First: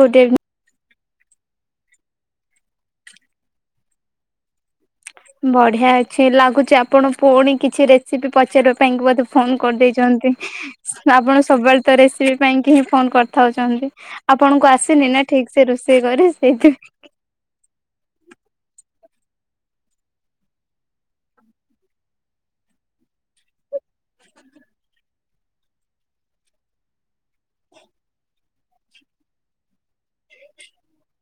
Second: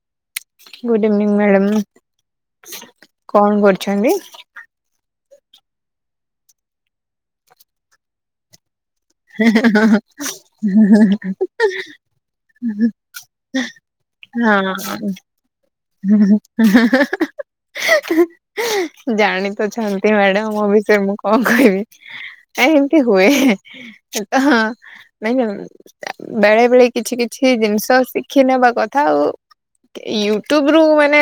ଗୁଡ ଇ good evening madam. କଣ କରୁଛନ୍ତି? ବଢିଆ ଅଛି ଲାଗୁଛି ଆପଣ ପୁଣି କିଛି ରେସିପି ପଚାରିବା ପାଇଁ କି ବ ଏ ଫୋନ କରିଦେଇଛନ୍ତି ହଁ। ଆପଣ ସବୁବେଳେ ତ ରେସିପି ପାଇଁ କି ହିଁ ଫୋନ କରିଥାଉଛନ୍ତି। ଆପଣଙ୍କୁ ଆସିନି ନା ଠିକ ସେ ରୋଷେଇ କରି ସେଇଥି ଜାଣି ତ ଛନ୍ତି ମ୍ୟାଡାମ ମୋ ବିଷୟରେ ମୁଁ କଣ କହିବି। ନାଇ ଏମିତି ହୁଏ ଉଁ ତ ନାଇ ଉଁ ବେଳେ ବେଳେ କିଛି କିଛି ଜିନିଷ ଶିଖି ନେବା କଥା ଆଉ। ୟୁଟ୍ୟୁବ ରୁ ମାନେ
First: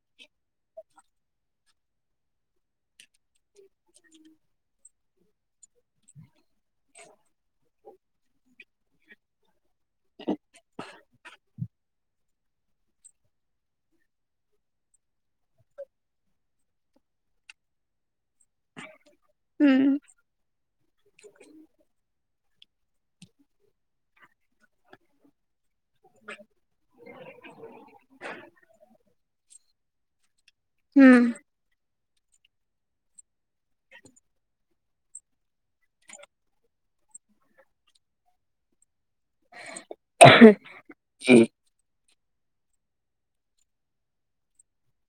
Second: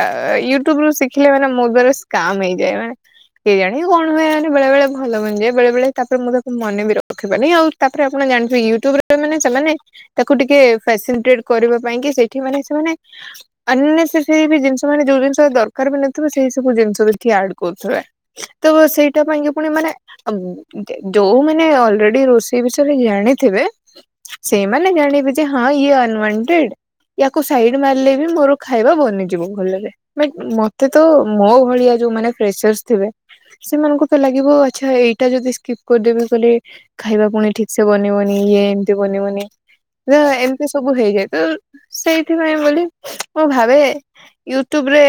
ଆ ୟୁଟ୍ୟୁବ ରୁ ଶିଖିଲେ ମାନେ ମୋ ଦ୍ଵାରରେ ସ୍କମ ହେଇଯାଏ ମାନେ କେଇ ଜାଣ କଣ ହୁଏନି ବେଳେ ବଳେ ଭଲୁନି ଯେ ବେଳେ ବଳେ ତାପରେ ମୁଁ ତାକୁ ମନେ ବି ର ରଖିବନି ଆଉ ତାପରେ ଆପଣ ଜାଣିଥିବେ ୟୁଟ୍ୟୁବରେ ମାନେ ସେମାନେ ତାକୁ ଟିକେ [unintelligible] କରିବା ପାଇଁ କି ସେଇଠି ମାନେ ସେମାନେ [unintelligible] ବି ଜିନିଷ ମାନେ ଯଉ ଜିନିଷ ଦରକାର ବି ନଥିବ ସେଇ ସବୁ ଜିନିଷ ଦେଖି ଆଡ କରୁ। ତ ସେଇଟା ପାଇଁକ ପୁଣି ହୁଁ ମାନେ [unintelligible] ଯୋଉ ମାନେ ଅ [unintelligible] ରୋଷେଇ ବିଷୟରେ ଜାଣିଥିବେ, ସେଇମାନେ ଜାଣି ହଁ ଇଏୱଣ୍ଟେଡ, ୟାକୁ ସାଇଡ ମାରିଲେ ବି ମୋର ଖାଇବା ବନିଯିବ ଭଲରେ। [unintelligible] ମତେ ତ ହୁଁ ମୋ ଭଳିଆ ଯୋଉମାନେ ପ୍ରେସର ଥବେ, ସେମାନଙ୍କୁ ତ ଲାଗିବ ଆଚ୍ଛା ଏଇଟା ଯଦି ସ୍କିପ୍ କରିଦେବି ବୋଲି ଖାଇବା ପୁଣି ଠିକ ସେ ବନିବନି ଇଏ ଏମିତି ବନିବନି। ନା ଏମିତି ସବୁ ହେଇଯାଏ ତ, ସେଇଥିପାଇଁ ବୋଲି। ମୁଁ ଭାବେ ୟୁଟ୍ୟୁବ ରେ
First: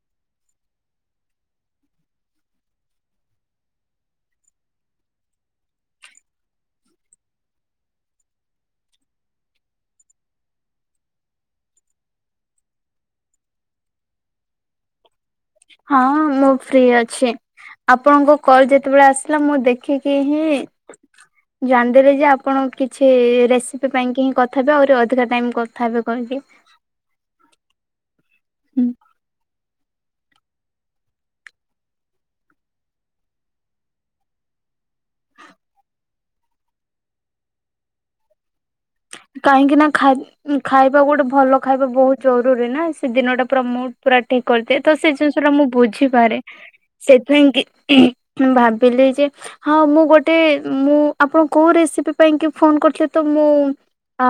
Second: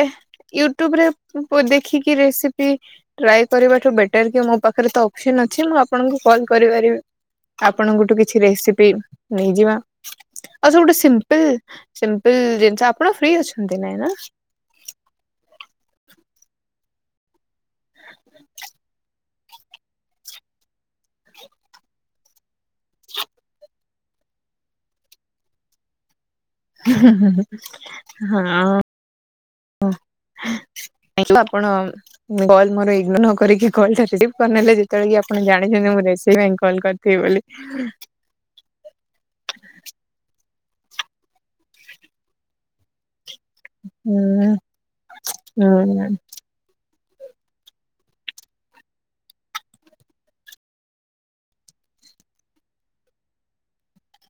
ୟୁଟ୍ୟୁବ ରେ [unintelligible] ଦେଖିକି ରେସିପି ଟ୍ରାଏ କରିବାଠୁ ବେଟର କି ମୋ ପାଖରେ ତ ଅପସନ ଅଛି ମୁଁ ଆପଣଙ୍କୁ କଲ କରିପାରିବି। ଆପଣଙ୍କଠୁ କିଛି ରେସିପି ନେଇଯିବା। ଆଉ ସବୁଟୁ ସିମ୍ପଲି, ସିମ୍ପଲ ଜିନିଷ ଆପଣ ଫ୍ରି ଅଛନ୍ତି ନାଇଁ ନା। ହଁ ମୁଁ ଫ୍ରି ଅଛି। ଆପଣଙ୍କ କଲ ଯେତେବେଳେ ଆସ ଥିଲା, ମୁଁ ଦେଖିକି ହିଁ ଜାଣିଦେବେ ଯେ ଆପଣ କିଛି ରେସିପି ପାଇଁକି ହିଁ କଥା ହେବେ, ଆହୁରି ଅଧିକା ଟାଇମ କଥା ହେବେ କହିବେ। ହୁଁ [unintelligible] [inaudible] ଆପଣ କଲ୍ ମୋର ଇଗ୍ନୋର ନକରିକି କଲ [unintelligible] କରିନେଲେ ଯେତେବେଳେ କି ଆପଣ ଜାଣିଛନ୍ତି ମୁଁ ରେ କଲ୍ କରିଥିବି ବୋଲି। [unintelligible] କାହିଁକି ନା [unintelligible] ଖାଇବା ଗୋଟେ ଭଲ ଖାଇବା ବହୁତ ଜରୁରୀ ନା। ସେ ଦିନଟା ପୁରା ମୁଡ୍ ପୁରା ହୁଁ ଠିକ କରିଦିଏ ତ ସେ ଜିନିଷ ଟା ମୁଁ ହୁଁ ବୁଝିପାରେ। ସେଥିପାଇଁ କି [unintelligible] ମୁଁ ଭାବିଲି ଯେ ହଁ ମୁଁ ଗୋଟେ ମୁଁ, ଆପଣ କୋଉ ରେସିପି ପାଇଁ କି ଫୋନ କରିଥିଲଥିଲେ ତ ମୁଁ ଅ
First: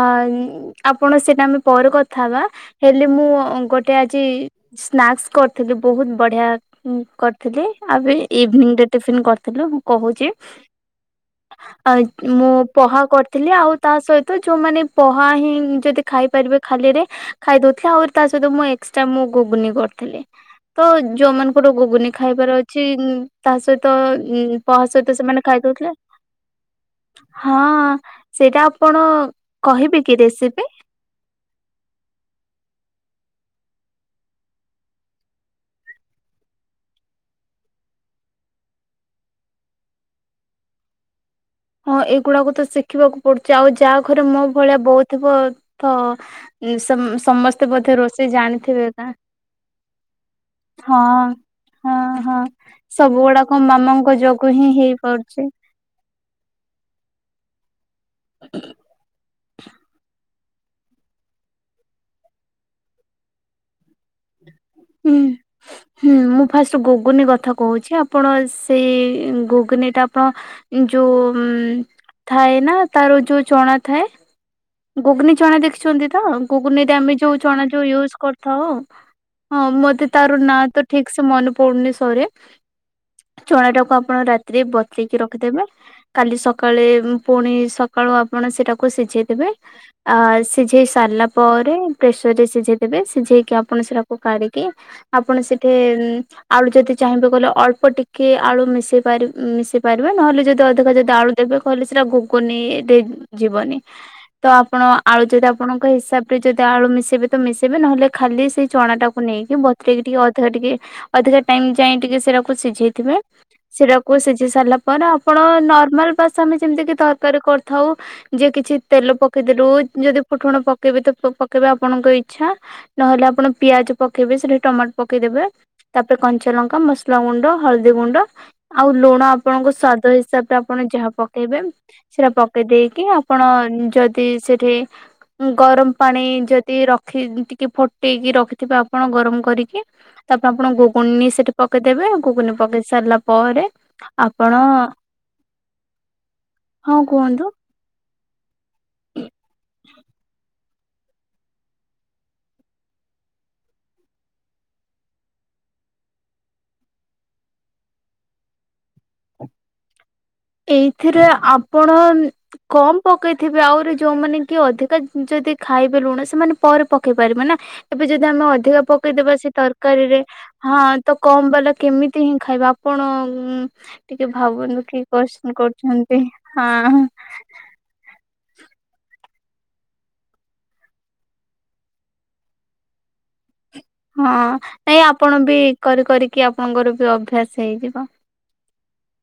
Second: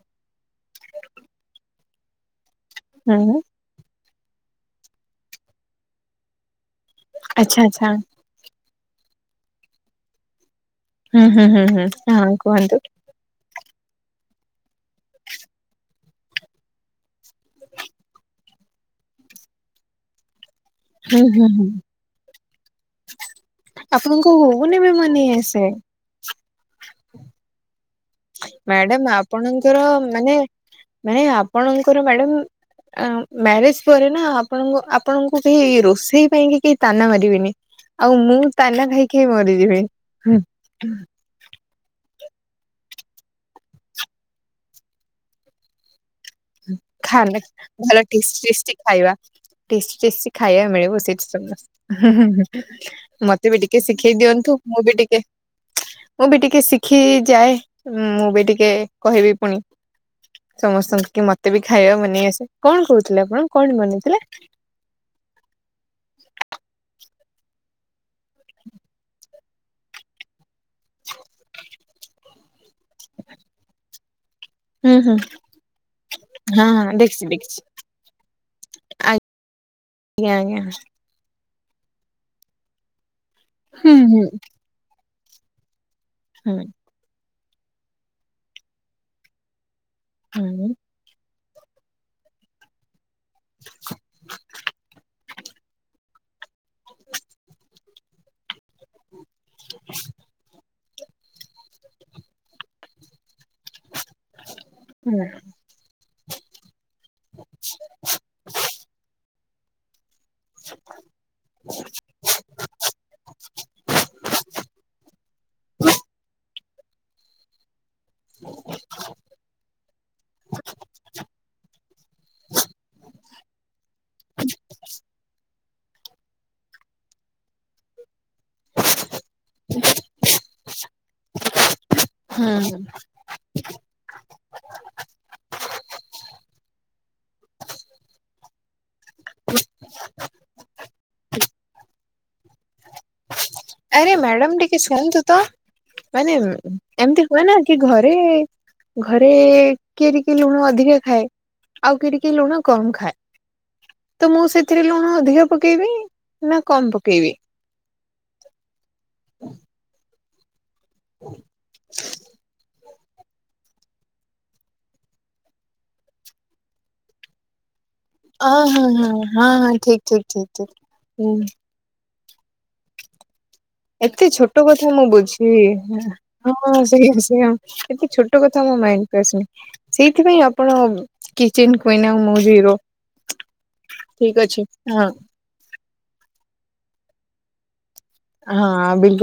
ଆପଣ ସେଇଟା ଆମେ ପରେ କଥା ହେବା, ହେଲେ ମୁଁ ହୁଁ ଗୋ ଗଟେ ଆଜି ସ୍ନାକ୍ସ କରିଥିଲି ବହୁତ ବଢିଆ ଆଚ୍ଛା କରିଥିଲି। ଆଚ୍ଛା। ଆବେ ଇଭିନିଂ ରେ ଟିଫନ୍ କରିଥିଲୁ, ମୁଁ କହୁଛି। ହୁଁ ହୁଁ ହୁଁ ହୁଁ ଆ ହଁ ମୁଁ କୁହନ୍ତୁ ପହା କରିଥିଲି ଆଉ ତା ସହି ତ ଯୋଉମାନେ ପହା ହିଁ ଯଦି ଖାଇପାରିବେ ଖାଲି ରେ ଖାଇଦଉଥିଲେ ଆହୁରି ତା ସହିତ ମୁଁ ଏସଟ୍ରା ମୁଁ ଗୁଗୁନି କରିଥିଲି। [inaudible] ତ ହୁଁ ହୁଁ ଯୋଉମାନଙ୍କ ଗୁଗୁନି ଖାଇବାର ଅଛି ଉଁ ତା ସହିତ ଆପଣଙ୍କୁ ଉ ହଉନି ପହା ବି ସହିତ ମାନେ ସେମାନେ ସେ ଖାଇଦଉଥିଲେ। ହଁ, ସେଇଟା ଆପଣ ମ୍ୟାଡାମ ଆପଣଙ୍କର କହିବେ କି ମାନେ ରେସିପି? ମାନେ ଆପଣଙ୍କର ମ୍ୟାଡାମ ଆଁ ମ୍ୟାରେଜ ପରେ ନା ଆପଣ ଆପଣଙ୍କୁ କେହି ରୋଷେଇ ପାଇଁ କି କେହି ତାନା ମାରିବେନି। ଆଉ ମୁଁ ତାନା ଖାଇ ଖାଇ ମରିଯିବି। ହଁ ଏଇଗୁଡାକୁ ତ ଶିଖିବାକୁ ପଡୁଛି। ଆଉ ଯାହା ଘରେ ମୋ ଭଳିଆ ବହୁ ଥିବ ତ [unintelligible] ଖାନା ସମସ୍ତେ ବୋଧେ ଭଲ ରୋଷେଇ ଟେଷ୍ଟି ଟେଷ୍ଟି ଜାଣିଥିବେ ନା। ଖାଇବା ଟେଷ୍ଟି ଟେଷ୍ଟି ଖାଇବା ହଁ ମିଳିବ ସେଇଠି ସମସ୍ତ ହଁ ହୁଁ ହୁଁ ହଁ ହୁଁ ସବୁ ମତେ ବି ଗୁଡାକ ଟିକେ ଶିଖେଇ ମାମାଙ୍କ ଯୋଗୁ ଦିଅନ୍ତୁ ହିଁ ମୁଁ ବି ହେଇ ଟିକେ ପରୁଛି। ମୁଁ ବି ଟିକେ ଶିଖି ଯାଏ ମୁଁ ବି ଟିକେ କହିବି ପୁଣି। ସମସ୍ତଙ୍କୁ କି ମତେ ବି ଖାଇବା ବନେଇ ଆସେ କଣ କୋହୁଥିଲେ ଆପଣ କଣ ବନେଇଥିଲେ? ହୁଁ। ହୁଁ ମୁଁ ଫାଷ୍ଟ ଗୁଗୁନି କଥା କୋହୁଚି ଆପଣ ସେଇ ଗୁ ଗୁନିଟା ଆପଣ ଏ ଯୋଉ ଥାଏ ନା ତାର ଯୋଉ ଚଣା ଥାଏ। [inaudible] ହୁଁ ଗୁଗୁନି ଚଣା ଦେଖିଚନ୍ତି ତ ହଁ ହଁ ଗୁଗୁନିରେ ଆମେ ଦେଖିଛି ଯୋଉ ଦେଖିଛି ଚଣା ଯୋଉ ୟୁଜ କରିଥାଉ। ହଁ ମତେ ଆଜ୍ଞା ତାର ଆଜ୍ଞା ନାଁ ତ ଠିକ୍ ସେ ମନେ ପଡୁନି ସରେ ଚଣା ହୁଁ ଟାକୁ ହୁଁ ଆପଣ ରାତିରେ ବ ଇକି ରଖିଦେବେ କାଲି ହୁଁ ସକାଳେ ପୁଣି ସକାଳୁ ଆପଣ ସେଇଟାକୁ ସିଝେଇଦେବେ। ଅ ହୁଁ ସିଝେଇ ସାରିଲା ପରେ ପ୍ରେସର ରେ ସିଝେଇ ଏବେ ସିଝେଇକି ଆପଣ ସେଟାକୁ କାଢିକି ଆପଣ ସେଠି ଆଳୁ ଯଦି ଚାହିଁବେ ଗଲେ ଅଳ୍ପ ଟିକେ ଆଳୁ ମିଶେଇ ପାର ମିଶେଇ ପାରିବେ ନହେଲେ ଯଦି ଅଧିକ ଯଦି ଆଳୁ ତେବେ କହିଲେ ସେଟା ଗୁଗୁନିରେ ଯିବନି ତ ଆପଣ ହୁଁ ଆଳୁ ଯଦି ଆପଣଙ୍କ ହିସାବରେ ଯଦି ଆଳୁ ମିଶେଇବେ ତ ମିଶେଇବେ ନହେଲେ ଖାଲି ସେଇ ଚଣାଟାକୁ ନେଇକି ବ ରେ ଟିକେ ଅଧିକା ଟିକେ ଅଧିକା ଟାଇମ ଯାଏଁ ଟିକେ ସେଟାକୁ ସିଝେଇଥିବେ ସେରାକୁ ସିଝି ସାରିଲା ପରେ ଆପଣ ନର୍ମାଲ ବାସ ଆମେ ଯେମିତି କି ତରକାରୀ କରିଥାଉ। ଯେ କିଛି ତେଲ ପକେଇଦେଲୁ ଯଦି ଫୁଟଣ ପକେଇବେ ତ ପକେଇବା ଆ ଆପଣଙ୍କ ଇଛା ନହେଲେ ଆପଣ ପିଆଜ ପକେଇବେ ସେଠି ଟମାଟୋ ପକେଇଦେବେ। ତାପରେ କଞ୍ଚା ଲଙ୍କା ମସଲା ଗୁଣ୍ଡ ହଳଦୀ ଗୁଣ୍ଡ ଆଉ ଲୁଣ ଆପଣଙ୍କ ସ୍ଵାଦ ହିସାବରେ ଆପଣ ଯାହା ପକେଇବେ ସେଟା ପକେଇ ହୁଁ। ଦେଇକି ଆପଣ ଯଦ ଜଦୀ ସେଠି ଗରମ ପାଣି ଯଦି ରଖି ଟିକେ ଫୁଟେଇକି ରଖି ଥିବେ ଆପଣ ଗରମ କରିକି ତାପରେ ଆପଣ ଗୁଗୁନି ସେଠି ପକେଇଦେବେ ଗୁଗୁନି ପକେଇ ସାରିଲା ପରେ ଆରେ ଆପଣ ମ୍ୟାଡାମ ଟିକେ ଶୁଅନ୍ତୁ ତ ମାନେ ହଁ ଏମତି ହୁଏ କୁହନ୍ତୁ ନା କି ଘରେ ଘରେ କିଏ ଟିକେ ଲୁଣ ଅଧିକା ଖାଏ। ଆଉ କିଏ ଟିକେ ଲୁଣ କମ ଖାଏ। ତ ମୁଁ ସେଥିରେ ଲୁଣ ଅଧିକ ପକେଇବି ନା କମ୍ ପକେଇବି? ହୁଁ ଏଇଥିରେ ଆପଣ କମ୍ ପକେଇଥିବେ ଆହୁରି ଯୋଉମାନେ କି ଅଧିକା ଯଦି ଖାଇବେ ଲୁଣ ସେମାନେ ପରେ ପକେଇ ପାରିବେ ନା। ତାପରେ ଯଦି ଆମେ ଅ ଅଧିକା ହଁ ହଁ ପକେଇଦବା ସେ ହଁ ହଁ ଠିକ ତରକାରୀରେ ଠିକ ଠିକ ଠିକ ହଁ ତ ହୁଁ କମ୍ ବାଲା କେମିତି ହିଁ ଖାଇବା ଆପଣ ଏତେ ଟିକେ ଛୋଟ ଭାବନ୍ତୁ କଥା କି ମୁଁ ବୁଝି କୋଶ୍ଚିନ୍ କରୁଛନ୍ତି ହଁ ସେଇୟା ସେଇୟା। ଏତେ ଛୋଟ କଥା ମୋ ମାଇଣ୍ଡ କୁ [unintelligible] ସେଇଥିପାଇଁ ଆପଣ କିଚିନ କୁଇନ ମୁଁ ଜିରୋ। ଠିକ ହଁ ଅଛି ନାଇଁ ହଁ ଆପଣ ବି କରି କରିକି ଆପଣଙ୍କର ବି ଅଭ୍ୟାସ ହେଇଯିବ। ହଁ ବିିଲ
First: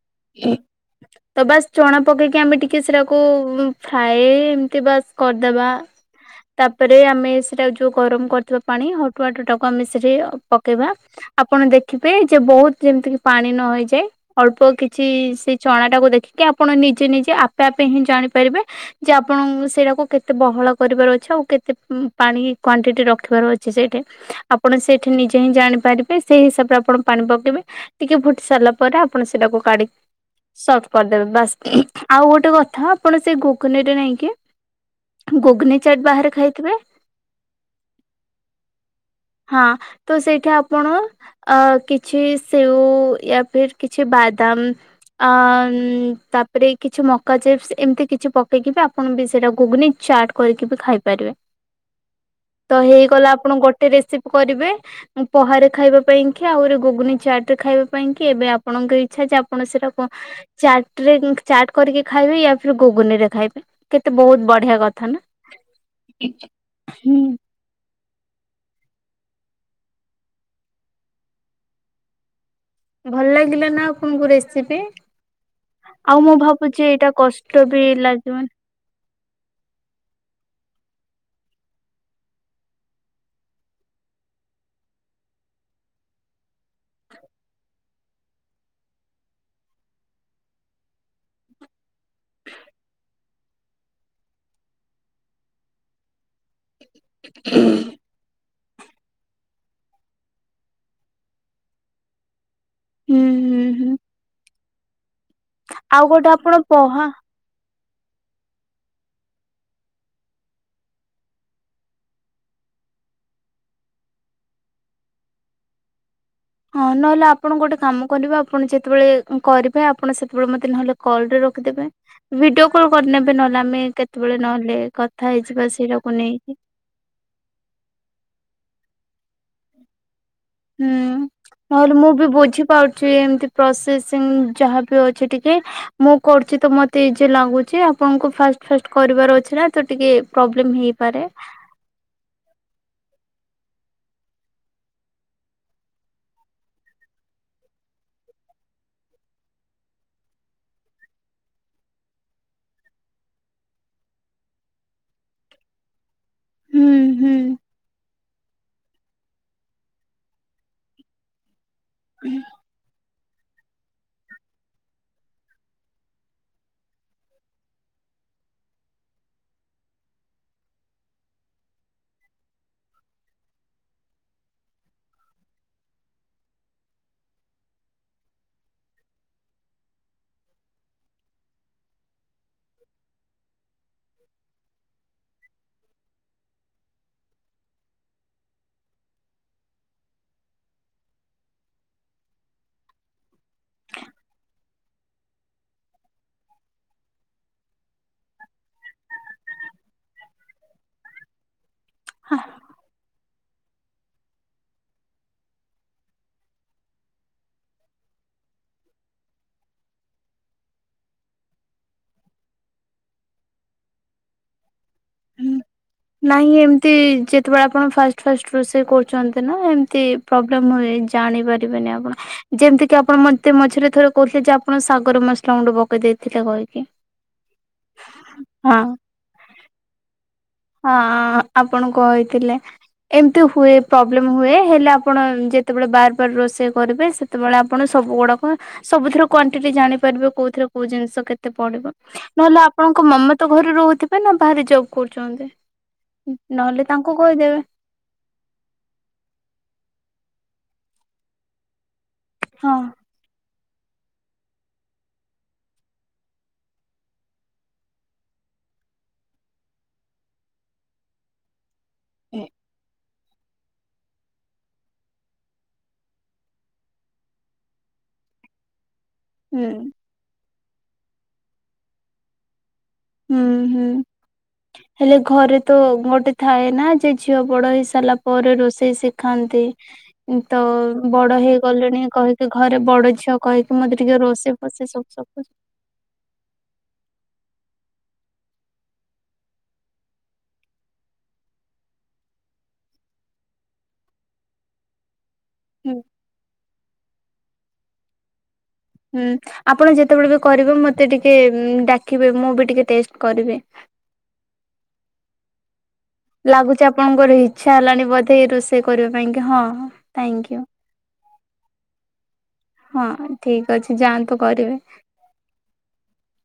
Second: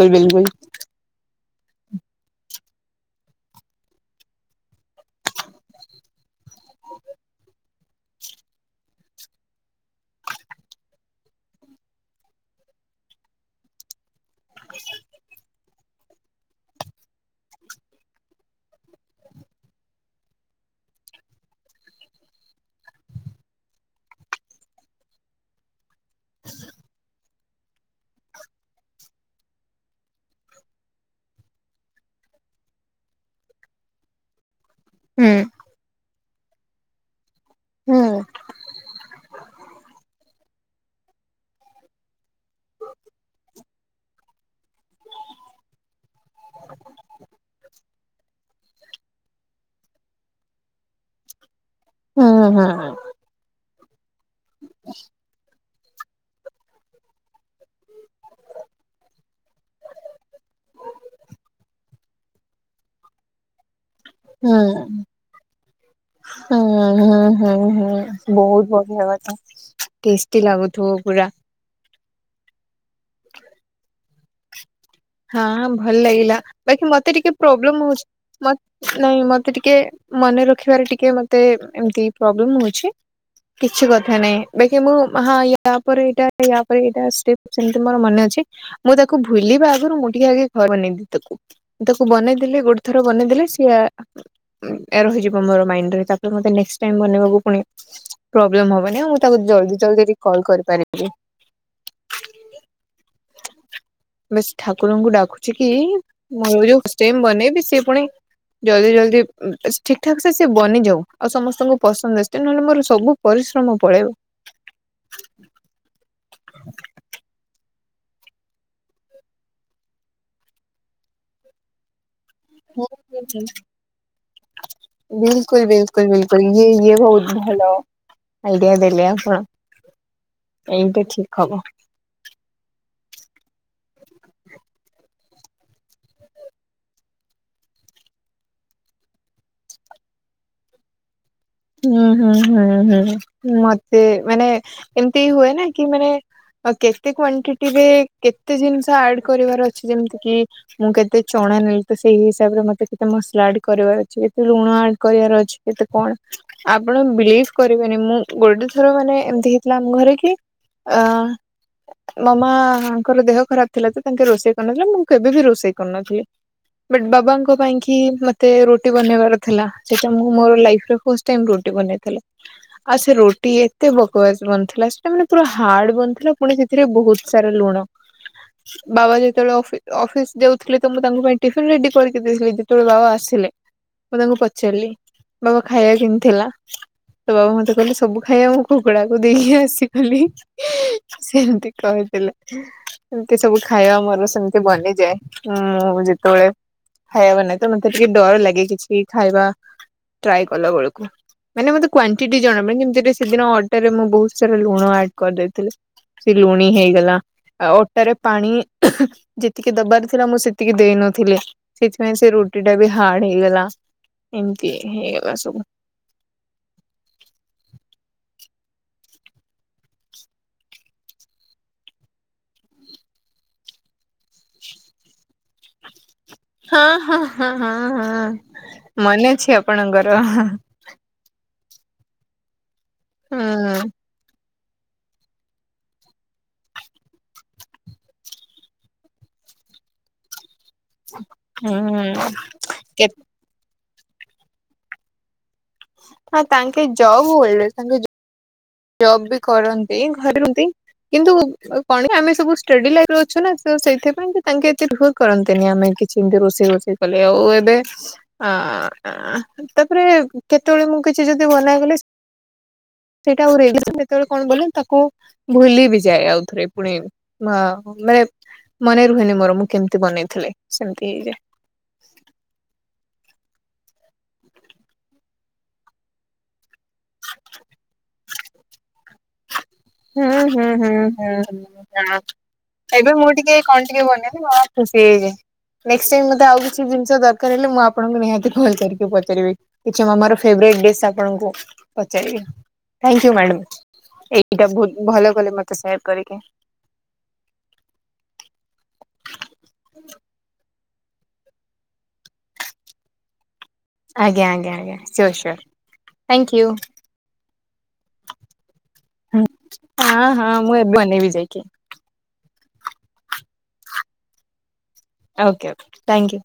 [inaudible] ତ ବାସ ଚଣା ପକେଇକି ଆମେ ଟିକେ ସେଟାକୁ ଫ୍ରାଏ ଏମତି ବାସ୍ କରିଦବା। ତାପରେ ଆମେ ସେଟା ଯୋଉ ଗରମ କରିଥିବା ପାଣି ୱାଟରଟାକୁ ଆମେ ସେଠୀ ପକେଇବା। ଆପଣ ଦେଖିବେ ଯେ ବୋହୁତ ଯେମିତି କି ପାଣି ନହେ ଇଯାଏ ଅଳ୍ପ କିଛି କିଛି ସେ ଚଣାଟାକୁ ଦେଖିକି ଆପଣ ନିଜେ ନିଜେ ଆପେ ଆପେ ହିଁ ଜାଣିପାରିବେ। ଯେ ଆପଣ ସେଇଟାକୁ କେତେ ବହଳ କରିବାର ଅଛି ଆଉ କେତେ ପାଣି କ୍ଵାଣ୍ଟିଟି ରଖିବାର ଅଛି ସେଇଠେ। ଆପଣ ସେଇଠି ନିଜେ ହିଁ ଜାଣିପାରିବେ ସେଇ ହିସାବରେ ଆପଣ ପାଣି ପକେଇବେ। ଟିକେ ଫୁଟି ସାରିଲା ପରେ ଆପଣ ସେଟାକୁ କାଢିକି ସଟ କରିଦେବେ ବାସ୍ ଆଉ ଗୋଟେ କଥା ଆପଣ ସେ ଗୁଗୁଲିରେ ନେଇଁକି। ହୁଁ ଗୁଗନି ଚାଟ ବାହାରେ ଖାଇଥିବେ। ହୁଁ ହଁ ତ ସେଇଠୁ ଆପଣ। ଆ କିଛି ସେଓ ୟା ଫିର୍ କିଛି ବାଦାମ। ଅ ଉଁ ତାପରେ କିଛି ମକା ଚିପ୍ସ ଏମିତି କିଛି ପ ପେକିବା ଆପଣ ବି ସେଟା ଗୁଗନି ଚାଟ୍ କରିକି ବି ଖାଇପାରିବେ। ହୁଁ ହୁଁ ତ ହେଇଗଲା ଆପଣ ଗୋଟେ ରେସିପି କରିବେ ପହାରେ ଖାଇବା ପାଇଁ। କି ଆହୁରି ଗୁଗୁନି ଚାଟ୍ ଖାଇବା ପାଇଁ କି ଏବେ ଆପଣଙ୍କ ଇଛା ଚପ। ଆପଣ ସେଟାକୁ ଚାଟ୍ରିଙ୍ଗି ଚାଟ୍ କରିକି ଖାଇବେ ୟା ଫିର୍ ଗୁଗୁନିରେ ଖାଇବେ। କେତେ ବହୁତ ହଁ ବଢିଆ କଥା ନା। ହଁ ହଁ ହୁଁ। ହଁ ହଁ ହଁ। ବହୁତ ବଢିଆ କଥା ଟେଷ୍ଟି ଲାଗୁଥୁବ ପୁରା। ଭଲ ଲାଗିଲା ନା ଆପଣଙ୍କୁ ରେସିପି। ହଁ ଭଲ ଆଉ ମୁଁ ଲାଗିଲା ଭାବୁଛି ବାକି ଏଇଟା ମତେ ଟିକେ କଷ୍ଟ ବି ପ୍ରୋବ୍ଲେମ ହଉଚି ଲାଗିବ ମ ନାଇଁ ମତେ ଟିକେ ମନେ ରଖିବାରେ ଟିକେ ମତେ ଏମିତି ପ୍ରୋବ୍ଲେମ ହଉଛି। କିଛି କଥା ନାଇଁ ବାକି ମୁଁ ହଁ ୟା ପରେ ଏଇଟା। ୟା ପରେ ଏଇଟା ଷ୍ଟେପ୍ ସେମତି ମୋର ମନେ ଅଛି ମୁଁ ତାକୁ ଭୁଲିବା। ଥରୁ ମୁଁ ଟିକେ ଆଗେ ଘ ବନେଇବି ତାକୁ ତାକୁ ବନେଇଦେଲେ ଗୋଟେ ଥର ବନେଇଦେଲେ ସିଆ। ହୁଁ ଏୟା ରହିଯିବ ମୋର ମାଇଣ୍ଡରେ ତା ମତେ ନେକ୍ସ ଟାଇମ୍ ବନେଇବାକୁ ପୁଣି ପ୍ରୋବ୍ଲେମ ହବନି ମୁଁ ତାକୁ ଜଲଦି ଜଲଦି ଟି କଲ୍ କରିପାରିବି। ହୁଁ ହୁଁ ହୁଁ। ବାସ୍ ଠାକୁରଙ୍କୁ ଡାକୁଛି କି ଆଉ ଗୋଟେ ଆପଣ ମୁଁ ଯୋଉ ପହା ଷ୍ଟେମ୍ ବନେଇବି ସିଏ ପୁଣି। ଜଲଦି ଜଲଦି ଠିକ୍ ଠାକସେ ସେ ବନିଯାଉ ଆଉ ସମସ୍ତଙ୍କୁ ପସନ୍ଦ ଆସୁ ତେଣୁ ନହେଲେ ମୋର ସବୁ। ପରିଶ୍ରମ ପଳେଇବ। ହଁ ନହେଲେ ଆପଣ ଗୋଟେ କାମ କରିବେ ଆପଣ ଯେତେବେଳେ କରିବେ ଆପଣ ସେତେବେଳେ ମତେ ନହେଲେ କଲରେ ରଖିଦେବେ। ଭିଡିଓ କଲ୍ କରିନେବେ ନହେଲେ ଆମେ କେତେବେଳେ ନହେଲେ କଥା ବିଲକୁଲ ହେଇଯିବା ବିଲକୁଲ ସେରାକୁ ବିଲକୁଲ ନେଇକି। ଇଏ ଇଏ ବହୁଳୁ ଭଲ ଆଇଡିଆ ଦେଲେ ଆପଣ। ଏଇଟା ହୁଁ ଠିକ୍ ହବ। ନହେଲେ ମୁଁ ବି ବୁଝିପା ଚି ଏମତି ପ୍ରୋସେସିଂ ଯାହା ବି ଅଛି ଟିକେ। ମୁଁ କରୁଚି ତ ମତେ ଇଜି ଲାଗୁଚି ଆପଣଙ୍କୁ ଫାଷ୍ଟ ଫାଷ୍ଟ କରିବାର ଅଛି ନା ତ ଟିକେ ପ୍ରୋବ୍ଲେମ ହେଇ ପାରେ। ହୁଁ ହୁଁ ହୁଁ ହୁଁ ହୁଁ ମତେ ମାନେ ଏମିତି ହୁଏ ନା କି ମାନେ ଅ କେତେ କ୍ଵାଣ୍ଟିଟିରେ କେତେ ଜିନିଷ ଆଡ୍ କରିବାର ଅଛି ଯେମତିକି। ମୁଁ କେତେ ଚଣା ନେଲି ତ ସେଇ ହିସାବରେ ମତେ କେତେ ମସଲା ଆଡ କରିବାର ଅଛି ଏତେ ଲୁଣ ଆଡ କରିବାର ଅଛି। କେତ କଣ ହୁଁ ଆପଣ ହୁଁ ବିଲିଭ କରିବେନି ମୁଁ ଗୋଟେ ଥର ମାନେ ଏମତି। ଥିଲା ଆମ ଘରେ କି ଆ ମାମା। ତାଙ୍କର ଦେହ ଖରାପ ଥିଲା ତ ତାଙ୍କେ ରୋଷେଇ କରିନଥିଲେ ମୁଁ କେବେ ବି ରୋଷେଇ କରିନଥିଲି। ବଟ୍ ବାବାଙ୍କ ପାଇଁ କି ମତେ ରୁଟି ବନେଇବାର ଥିଲା ସେଇଟା ମୁଁ ମୋର ଲାଇଫି ର। ଫଷ୍ଟ ଟାଇମ୍ ରୁଟି ବନେଇଥିଲି। ଆଉ ସେ ରୁଟି ଏତେ ବକବାସ୍ ବନିଥିଲା ସେଇଟା ମାନେ ପୁରା ହାର୍ଡ ବନିଥିଲା ପୁଣି ସେଥିରେ ବହୁତ ସାରା ଲୁଣ। [unintelligible] ବାବା ଯେତେବେଳେ ଅଫି ଅଫିସ ଯାଉଥିଲେ ତ ମୁଁ ତାଙ୍କୁ ପାଇଁ ଟିଫିନ ରେଡି କରିକି ଦେଇ ଦେଇ ଯେତେବେଳେ ବାବା ଆସିଲେ। ମୁଁ ତାଙ୍କୁ ପଚାରିଲି। ବାବା ଖାଇବା କେମତି ହେଲା? ତ ବାବା ମତେ କହିଲେ ସବୁ ଖାଇବା ମୁଁ କୁକୁଡାଙ୍କୁ ଦେଇକି ଆସିଗଲି। ସେମତି କହିଥିଲେ। ଏମତି ସବୁ ଖାଇବା ମୋର ସେମତି ବନିଯାଏ ମୁଁ ଯେତବଳେ ଖାଇବା ବନାଏ ତ ମତେ ଟିକେ ଡର ଲାଗେ କିଛି ଖାଇବା ଟ୍ରାଏ କଲାବେଳୁକୁ ମାନେ ମୋତେ କ୍ଵାଣ୍ଟିଟି ଜଣା ମାନେ ଯେମିତି ସେଦିନ ଟାରେ ମୁଁ ବହୁତ ସାରା ଲୁଣ ଆଡ କରିଦେଇଥିଲି ସେ ଲୁଣି ହେଇଗଲା। ଆଉ ଅଟାରେ ପାଣି ଯେତିକି ଦବାର ଥିଲା ମୁଁ ସେତିକି ଦେଇନଥିଲି। ସେଥିପାଇଁ ସେ ରୁଟି ଟା ବି ହାର୍ଡ ହେଇଗଲା ଏମତି ହେଇଗଲା ହୁଁ। ସବୁ। ନାଇଁ ଏମତି ଯେତେବେଳେ ଆପଣ ଫାଷ୍ଟ ଫାଷ୍ଟ ରୋଷେଇ କରୁଚନ୍ତି ନା ଏମତି ପ୍ରୋବ୍ଲେମ୍ ହୁଏ ଜାଣିପାରିବେନି ଆପଣ। ଯେମତିି କି ଆପଣ ମତେ ମଝିରେ ଥରେ କହୁଥିଲେ ଯେ ଆପଣ ଶାଗରେ ମସଲା ଗୁଣ୍ଡ ପକେଇ ଦେଇ ହଁ ହଁ ହଁ ହଁ ହଁ ମନେ ଅଛି ଆପଣଙ୍କର? ହଁ ଆପଣ କହିଥିଲେ ହୁଁ ଏମତି ହୁଏ ପ୍ରୋବ୍ଲେମ ହୁଏ ହେଲେ ଆପଣ ଯେ ଯେତେବେଳେ ବାର ବାର ରୋଷେଇ କରିବେ ସେତେବେଳେ ଆପଣ ସବୁଗୁଡାକ ସବୁଥିରୁ କ୍ଵାଣ୍ଟିଟି ଜାଣିପାରିବେ କୋଉଥିରେ କୋଉ ଜିନିଷ କେତେ ପଡିବ ହୁଁ ନହେଲେ ଆପଣଙ୍କ କେ ମମା ତ ଘରେ ରହୁଥିବ ନା ବାହାରେ ଜବ୍ କରୁଛନ୍ତି? ନାଁ ନହେଲେ ତାଙ୍କେ ତାଙ୍କୁ ଯବ୍ କହିଦେବେ ବୋଇଲେ ତାଙ୍କେ ଜ ଜବ୍ ବି କରନ୍ତି ଘରେ ରୁହନ୍ତି କିନ୍ତୁ କଣକି ଆମେ ସବୁ ହଁ ଷ୍ଟଡି ଲାଇ ରେ ଅଛୁ ନା ତ ସେଇଥିପାଇଁ ତାଙ୍କେ ଏତେ ଭୁଲ କରନ୍ତିନି ଆମେ କିଛି ଏମିତି ରୋଷେଇ ଭୋଷେଇ କଲେ ଆଉ ଏବେ ଆଆ ଆଃ ତାପରେ କେତବେଳେ ମୁଁ କିଛି ଯଦି ମନାକଲି [inaudible] ଆଉରେ ସେତେବେଳେ କଣ କଲେ ତାକୁ ଭୁଲି ବି ଯାଏ ଆଉ ଥରେ ପୁଣି। ମା ମାନେ ମନେ ରୁହେନି ମୋର ମୁଁ ହୁଁ। କେମିତି ବନେଇଥିଲି ସେମତି ହେଇଯାଏ। ହୁଁ ହୁଁ। ହେଲେ ଘରେ ତ ଗୋଟେ ଥାଏ ନା ଯେ ଝିଅ ବଡ ହେଇ ସାରିଲା ପରେ ରୋଷେଇ ଶିଖାନ୍ତି। ହୁଁ ତ ହୁଁ ହୁଁ ହୁଁ ବଡ ହେଇଗଲିଣି ହୁଁ କହିକି ଘରେ ଏବେ ବଡ ମୁଁ ଝିଅ ଟିକେ କହିକି ମତେ ଟିକେ ରୋଷେଇ ଫୋଷେ ସେ ସବୁ [unintelligible] ନେକ୍ସଟ ମତେ ଆଉ କିଛି ଜିନିଷ ଦରକାର ହେଲେ ମୁଁ ଆପଣଙ୍କୁ ନିହାତି କଲ କରିକି ପଚାରିବି। କିଛି ମାମା ର ଫେବରାଇଟ ଡିସ ଆପଣଙ୍କୁ ପଚାରିବି ଥ୍ୟାଙ୍କ୍ୟୁ ମାଡାମ। ଏଇଟା ବହୁତ ଭଲ କଲେ ମତେ ହୁଁ ସେୟାର କରିକି। ହୁଁ ଆପଣ ଯେତେବେଳେ ବି କରିବେ ମତେ ଟିକେ ଡାକିବେ ମୁଁ ବି ଟିକେ ଟେଷ୍ଟ କରିବି। ଆଜ୍ଞା ଆଜ୍ଞା ଆଜ୍ଞା ସିଓର ସିଓର। ଥ୍ୟାଙ୍କ ୟୁ ଲାଗୁଛି ଆପଣଙ୍କର ଇଚ୍ଛା ହେଲାଣି ବୋଧେ ଏ ରୋଷେଇ କରିବା ପାଇଁକା ହଁ କାଇଁ ହଁ ମୁଁ ଏବନେଇବି ଯାଇ ଓକେ [inaudible] ହଁ ଠିକ ଅଛି ଯାଆନ୍ତୁ କରିବେ। Okay okay thank you.